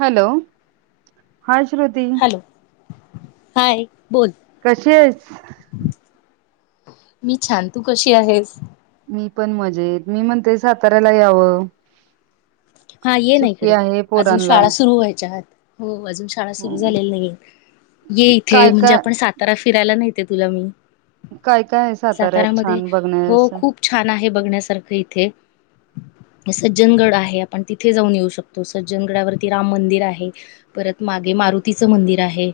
Hello हा Shruti hello hi बोल कशी आहेच? मी छान तू कशी आहेस? मी पण मजेत मी म्हणते साताऱ्याला यावं हा ये ना सुट्टी इकडे आहे अजून पोरांला शाळा सुरू व्हायच्या आ हो अजून शाळा सुरू हो. झालेल्या नाही ये इथे काय म्हणजे काय आपण सातारा फिरायला नाहीेते तुला मी काय काय साताऱ्यात सातारामध्ये छान हो बघण्यासं खूप छान आहे बघण्यासारखं इथे सज्जनगड आहे आपण तिथे जाऊन येऊ शकतो सज्जनगडावरती राम मंदिर आहे परत मागे मारुतीचं मंदिर आहे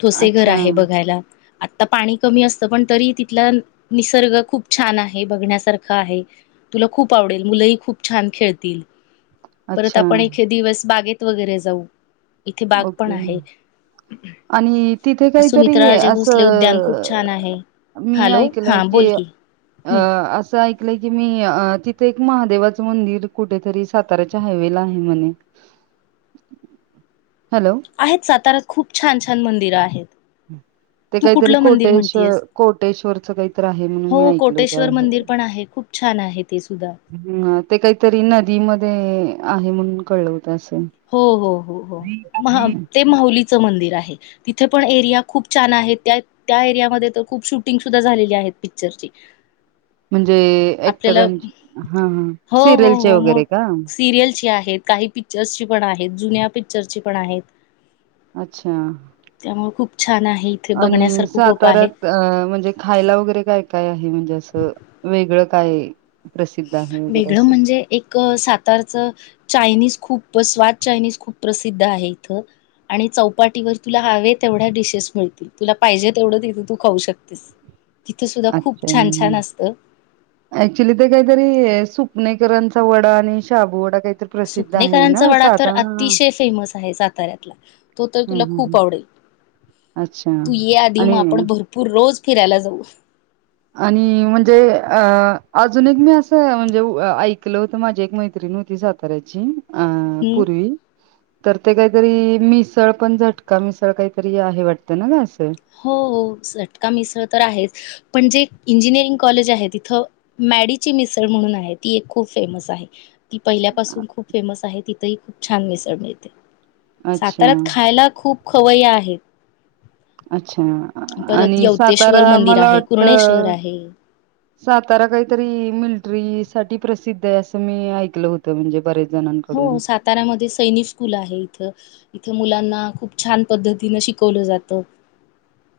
ठोसेघर अच्छा आहे बघायला आत्ता पाणी कमी असत पण तरी तिथला निसर्ग खूप छान आहे बघण्यासारखा आहे तुला खूप आवडेल मुलंही खूप छान खेळतील परत अच्छा आपण एके दिवस बागेत वगैरे जाऊ इथे बाग पण ओके आहे आणि तिथे काहीतरी सुमित्राराजे भोसले उद्यान खूप छान आहे असं मी हॅलो ऐकलय हा की बोल अ हम्म असं ऐक की मी तिथे एक महादेवाच मंदिर कुठेतरी साताऱ्याच्या हायवे ला आहे म्हणे हॅलो आहेत सातारऱ्यात खूप छान- छान मंदिरं आहेत. हम् ते तू काहीतरी कुठलं मंदिर कोटेश् म्हणतीयस कोटेश्वरच काहीत आहे म्हणून मी हो ऐकल कोटेश्वर मंदिर पण आहे. खूप छान आहे ते सुद्धा हम् ते काहीतरी नदीमध्ये आहे म्हणून कळवत असं हो हो हो हो म ते माहुलीचं मंदिर आहे तिथे पण एरिया खूप छान आहे त्या त्या एरियामध्ये तर खूप शूटिंग सुद्धा झालेली आहेत पिक्चरची म्हणजे आपल्याला ऍक्टरां हा हा सिरियलचे वगैरे का सिरियल ची आहेत काही पिक्चर्सची पण आहेत जुन्या पिक्चरची पण आहेत अच्छा त्यामु खूप छान आहे इथे आणि बघण्यासारखं खूप आहे. साताऱ्यात अ म्हणजे खायला वगैरे काय काय आहे म्हणजे असं वेगळं काय प्रसिद्ध आहे वगैरे वेगळं असं म्हणजे एक सातारचं चायनीज खूप स्वाद चायनीज खूप प्रसिद्ध आहे इथं आणि चौपाटीवर तुला हवे तेवढ्या डिशेस मिळतील तुला पाहिजे तेवढं तिथे तू खाऊ शक तिथं सुद्धा खूप छान छान असत अऍक्च्युली ते काहीतरी सुपनेकरांचा वडा आणि शाबू वडा काहीतरी प्रसिद्ध आहे सुपनेकरांचा ना वडा तर सातारा अतिशय फेमस आहे साताऱ्यातला तो तर हं तुला हं खूप हं आवडेल अच्छा तू ये आधी मग आणि आपण भरपूर रोज फिरायला जाऊ आणि म्हणजे अ अजून एक मी असं म्हणजे ऐकलं होतं माझी एक मैत्रिणी होती कती जाताऱ्याची अ हम्म. पूर्वी तर ते काहीतरी मिसळ पण झटका मिसळ काहीतरी आहे वाटतं ना का असं हो सटका मिसळ तर आहेच पण जे इंजिनिअरिंग कॉलेज आहे तिथं मॅडीची मिसळ म्हणून आहे ती एक खूप फेमस आहे ती पहिल्यापासून खूप फेमस आहे तिथही खूप छान मिसळ मिळते अच्छा साताऱ्यात खायला खूप खवय्या आहेत अच्छा परत आणि सातारा यवतेश्वर मंदिर मला आहे वाटत कुरणेश्वर आहे सातारा काहीतरी मिलटरी साठी प्रसिद्ध आहे असं मी ऐकलं होतं म्हणजे बरेच हो जणांकडून साताार्यामध्ये सैनिक स्कूल आहे इथं इथे मुलांना खूप छान पद्धतीन शिकवलं जातं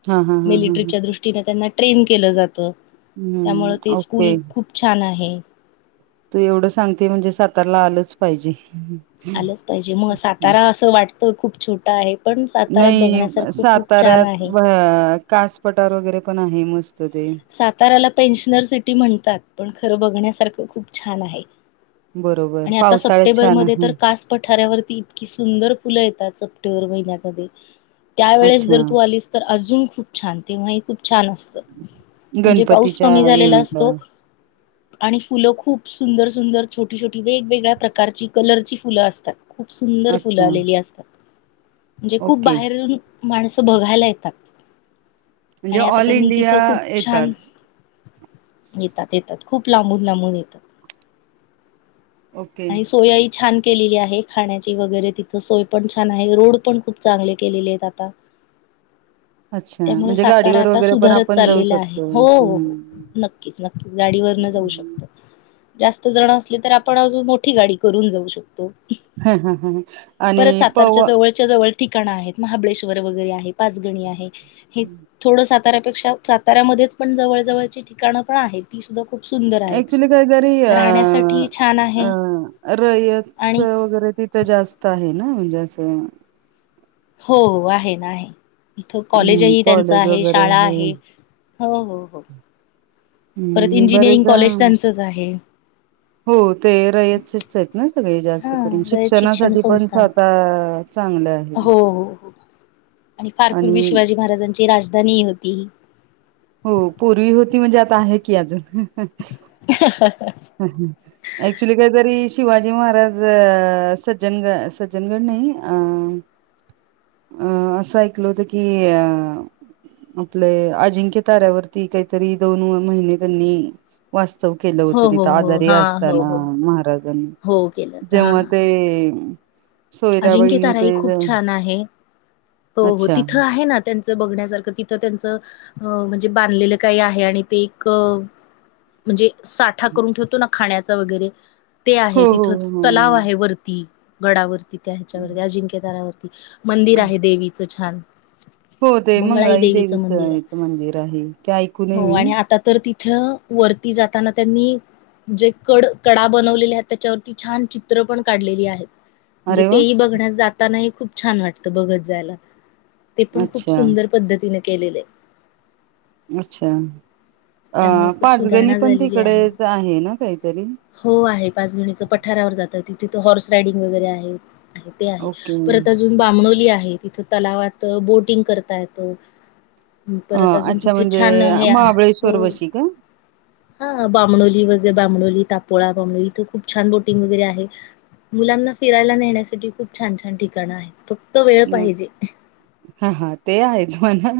हा हा हा हा ह मिलिटरीच्या दृष्टीने त्यांना ट्रेन केलं जातं हम्म त्यामु ते स्कूल ओके खूप छान आहे तू एवढं सांगते म्हणजे सातारला आलंच पाहिजे आलंच पाहिजे मग सातारा असं वाटतं खूप छोटा आहे पण सातार्यात बघण्यासारखं खूप छान तरत आहे. कास पटार वगैरे पण आहे मस्त ते साताराला पेन्शनर सिटी म्हणतात पण खरं बघण्यासारखं खूप छान आहे बरोबर आणि आता पावसाळ्यात छान सप्टेंबरमध्ये आहे तर कास पठाऱावरती इ ई तकी सुंदर फुलं येतात सप्टेंबर महिन्यामध्ये त्यावेेळेस अच्छा जर तू आलीस तर अजून खूप छान तेव्हाही खूप छान असत म्हणजे पाऊस गणपतीच्या कमी झालेला इव्हेंटला. असतो आणि फुलं खूप सुंदर सुंदर छोटी छोटी वेगवेगळ्या प्रकारची कलरची फुलं असतात खूप सुंदर फुलं अच्छा आलेली असतात म्हणजे खूप ओके बाहेरून माणसं बघायला येतात म्हणजे ऑल इंिया त खूप छान येतात येतात खूप लांबून लांबून येतात ओके. आणि सोया छान केलेली आहे खाण्याची वगैरे तिथं सोय पण छान आहे रोड पण खूप चांगले केलेले आहेत आता अच्छा म्हणजे गाडीवर वगैरे पण आप चाललेलं आहे हो हो हो नक्कीच नक्कीच गाडीवर न जाऊ शकतो जास्त जण असले तर आपण अजून मोठी गाडी करून जाऊ शकतो हम ह ह आणि पवा च्या जवळ ठिकाणं आहेत महाबळेश्वर वगैरे आहे पाचगणी आहे हे थोडं साताऱ्यापेक्षा साताऱ्यामध्येच पण जवळजवळची ठिकाणं पण आहेत ती सुद्धा खूप सुंदर आहेत. ऍक्चुली काय तरी अ राहण्यासाठी छान आहे अ रयत आणि वगैरे तिथं जास्त आहे ना म्हणजे असं हो आहे ना आहे इथ हम्म कॉलेजही त्यांच कॉलेज आहे वगैरे शाळा आहे हो हो हो परत हम्म इंजिनिअरिंग बरेच कॉलेज त्यांचंच आहे हो ते रायचेच आहेत ना सगळे जास्त हा करून रयत शिक्षण शिक्षणासाठी पण स् संस्थान आता चांगलं आहे हो हो हो आणि फार पूर्वी शिवाजी महाराजांची राजधानी होतीी हो पूर्वी होती म्हणजे आता आहे की अजून हम हम अक्च्युली काहीतरी शिवाजी महाराज सज्जनग सज्जनगड नाही अ अं असं ऐकलं होतं की अ आपले अजिंक्य ताऱ्यावरती काहीतरी दोन महिने त्यांनी वास्तव केलं हो होतं हो त हो आधारी हा हो असताना हो महाराजांनी हो केलं तर हा जेव्हा ते अजिंक्य सोयराबाईनी ताराई ते खूप छान आहे. हो हो अच्छा तिथं आहे ना त्यांचं बघण्यासारखं तिथं त्यांचं अ म्हणजे बांधलेलं काही आहे आणि ते एक म्हणजे साठा करून ठेवतो ना खाण्याचा वगैरे ते हो आहे हो तिथं हो हो तलाव आहे वरती गडावरती त्या ह्याच्यावर हो. अजिंक्यदारावरती मंदिर आहे देवीचं छान हो ते मंगळाई देवीचं मंदिर आहे देवीचच मंदिर आहे ते ऐकू नये हो मी आणि आता तर त तथ्य वरती जाताना त्यांनी जे कड कडा बनवलेले आहेत त्याच्यावरती छान चित्र पण काढलेली आहेत म्हणजे अरे वा तेही बघण्यास जातानाही खूप छान वाटतं बघत जायला ते पण खूप अच्छा सुंदर पद्धतीने केलेले अच्छा अ त्यामुळे खूप पाचगणी सुधारणा पण झालेली आहे तिकडेच आहे ना काहीतरी हो आहे पाचगणीच पठारावर जातं तिथे तर हॉर्स रायडिंग वगैरे आहे आहे ते आहे ओके परत अजून बामणोली आहे तिथं तलावात बोटिंग करता येत अ अच्छा म्हणजे हे आ हो महाबळेश्वर वशी का हा बामणोली वगैरे बा, तापोळा, बामणोली इथे खूप छान बोटिंग वगैरे आहे मुलांना फिरायला नेण्यासाठी खूप छान छान ठिकाणं आहेत फक्त वेळ पाहिजे हा हा. ते आहेच म्हणा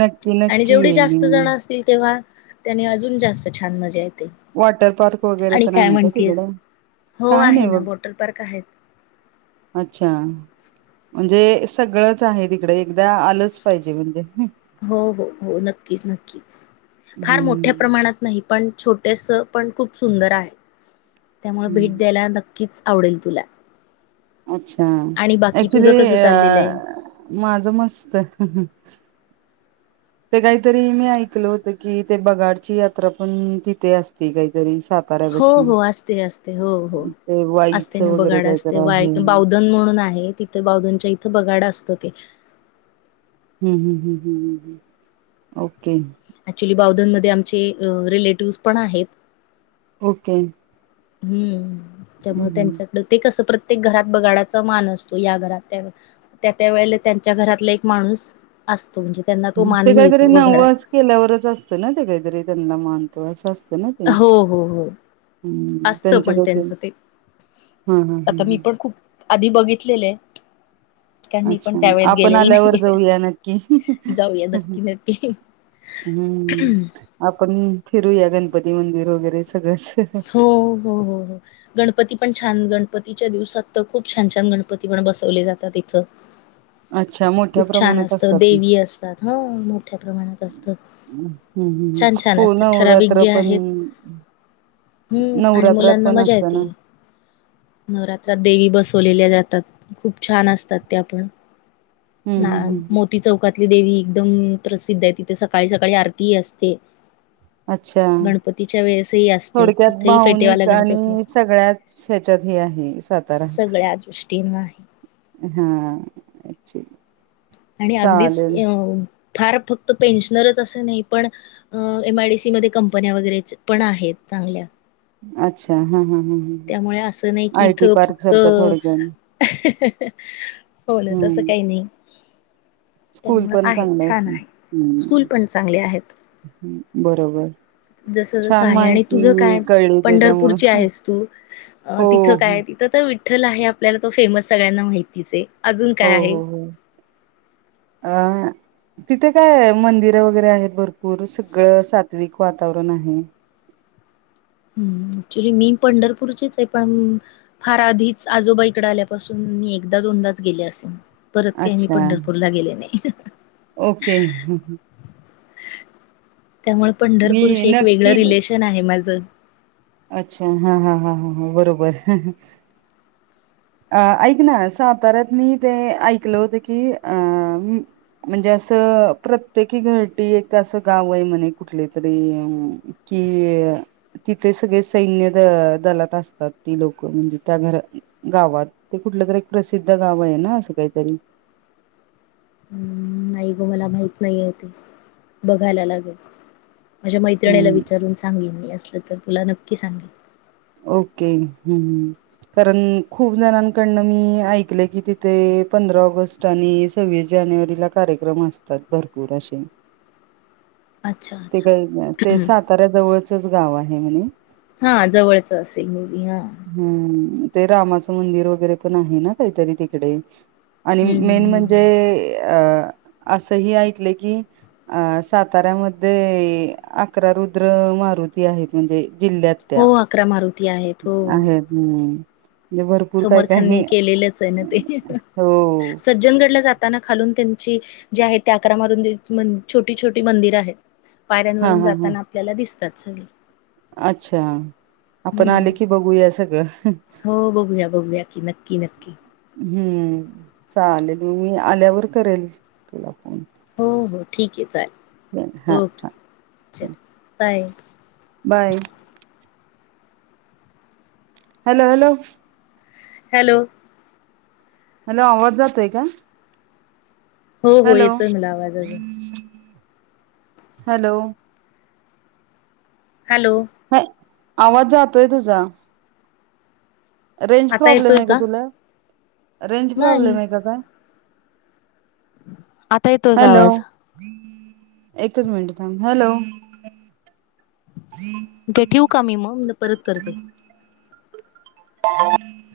नक्की आणि नक्की जेवढी येईल मी जास्त [unintelligible] तेव्हा त्याने अजून जास्त छान मजा येते वॉटर पार्क वगैरे आणि पण काय आहे का म्हणतीयस? तिकडं? हो काय आहे नाही ना बघ वॉटर पार्क आहेत अच्छा म्हणजे सगळंच आहे तिकडे एकदा आलंच पाहिजे म्हणजे हो हो हो नक्कीच नक्कीच फार मोठ्या हम्म प्रमाणात नाही पण छोटेस पण खूप सुंदर आहे, त्यामुळं भेट हम्म द्यायला नक्कीच आवडेल तुला अच्छा आणि बाकी ऍक्चुली तुझं कसं अ चाललेलं आहे? माझ मस्त ते काहीतरी मी ऐकल होत की ते बगाडची यात्रा पण तिथे असती काहीतरी सात हो हो असते असते हो हो ते असते वाईचं ना वगैरे बघाड काहीतरी असते आहे बा हम्म बावधन म्हणून आहे ति ते बावधन च्या इथं बघाडा असतं ते हम्म हम्म हम्म हम्म ओके. ॲक्च्युली बावधनमध्ये आमचे रिलेटिव्हज पण आहेत. ओके. हम्म त्यामुळे हम्म, त्यांच्या ते कसं प्रत्येक घरात बघाडाचा मान असतो या घरात त्या त्या त्या वेळेला त्यांच्या घरातला एक माणूस असतो म्हणजे त्यांना तो हम्म. ते मान काहीतरी मिळतो वघडचा नवस केल्यावरच असतं ना ते काहीतरी त्यांना मान तो असं असत असतो ना ते हो हो हो हम्म असतं पण त्यांच्याकडे ते त्यांचं हा हा हा आता मी हा. पण खूप आधी बघितलेले कारण मी पण अच्छा त्यावेळेत आपण गेलेले आल्यावर नाहीये जाऊया नक्की जाऊया नक्की नक्की हम्म, आपण फिरूया गणपती मंदिर वगैरे सगळंच हो हो हो हो. गणपती पण छान गणपतीच्या दिवसात तर खूप छान छान गणपती पण बसवले जातात इथं ह खूप छान असत देवी असतात हो, मोठ्या प्रमाणात असत हम्म हम्म हम्म हो नवरात्र जे पण आहेत हम्म आणि नवरात्रात मुलांना पण मजा असतं ना येते नवरात्रात देवी बसवलेल्या जातात खूप छान असतात त्या पण हम्म हम्म नाय हम्म मो ती चौकातली देवी एकदम प्रसिद्ध आहे तिथे सकाळी सकाळी आरतीही असते. अच्छा गणपतीच्या वेळेसही असत थोडक्यात भावनिक आणि सगळ्याच ह्याच्यात हे आहे सातारा सगळ्या दृष्टीनं आहे हा एकच्युली आणि अगदीच अ फार फक्त पेन्शनरच असं नाही पण अ एम आय डी सी मध्ये कंपन्या वगैरे पण आहेत चांगल्या अच्छा हा हा हा हा त्यामुळे असं नाही की आय टी इथं पार्क फक्त सारखं थोडक्यात हो ना, तसं हम्म काही नाही स्कूल त्यामुळ पण आहे चांगलं असत छान आहे. हम्म स्कूल पण चांगल्या आहेत. हम्म. बरोबर जस जसं छान आहे आणि तुझं काय माहिती कळली पंढरपूरची त्याच्यामुळे आहेस तू अह हो, तिथं हो, काय तिथं तर विठ्ठल आहे आपल्याला तो फेमस सगळ्यांना माहितीच आहे. अजून हो काय आहे? हो हो अ तिथे काय मंदिरं वगैरे आहेत भरपूर सगळं सात्विक वातावरण आहे ह् क्च्युली मी पंढरपूरचीच आहे पण फार आधीच आजोबाईकडे आल्यापासून मी एकदा दोनदाच गेले असेन परत काही मी अच्छा पंढरपूरला गेले नाही ओके त्यामुळे मी पंढरपूरशी एक वेगळं नक्की रिलेशन आहे माझं अच्छा हा हा हा ह बरोबर अ ऐक ना साताऱ्यात मी ते ऐकलं होतं की अ म्हणजे असं प्रत्येकी घर एक असं गाव आहे म्हणे कुठली तरी कि तिथे सगळे सैन्य द दलात असतात ती लोकं म्हणजे त्या घरात गावात ते कुठलं तर एक प्रसिद्ध गाव आहे ना असं काहीतरी ग मला मा नाही बघायला लागेल माझ्या मैत्रिणीला हं. विचारून सां सांगेन मी असलं तर तुला नक्की सांगेन ओके हम्म ह् कारण खूप जणांकडनं मी ऐकलं की तिथे पंधरा ऑगस्ट आणि सव्वीस जानेवारीला कार्यक्रम असतात भरपूर असे अच्छा ते अच्छा काही ते साताऱ्या जवळचच गाव आहे म्हणे हा जवळच असेल मूवी हा ह् ते रामाचं मंदिर वगैरे पण आहे ना काहीतरी तिकडे आणि हम्म हम्म मेन म्हणजे हम्म. े अ अस ह ऐकले की अ साताऱ्यामध्ये अकरा रुद्र मारुती आहेत म्हणजे जिल्ह्यात त्या हो अकरा मारुती आहेत हो आहेत हम्म म्हणजे भरपूर काय काय समर्थांनी हे केलेलंच आहे ना ते हो सज्जनगडला जात ताना खालून त्यांची जे आहे ते अकरा मारून छोटी छोटी मंदिर आहेत हा पायऱ्यांवरून हा हा जाताना आपल्याला दिसतात सगळे अच्छा आपण आले की बघूया सगळं हो बघूया बघूया की नक्की नक्की हम्म चालेल मी आल्यावर करेल तुला फोन हो हो ठीक आहे चालेल हा ओके चल हा bye bye hello hello hello मला आवाज जातोय का हो हो हॅलो येतोय मला आवाज अजून हॅलो हॅलो ह आवाज जातोय तुझा रेंज आता प्रॉब्लेम येतोय आहे का तुला रेंज प्रॉब्लेम नाही आहे का काय आता येतोय का हॅलो आवाज एकच मिनिट हॅलो णे ठेऊ का मी मग परत करते [unintelligible]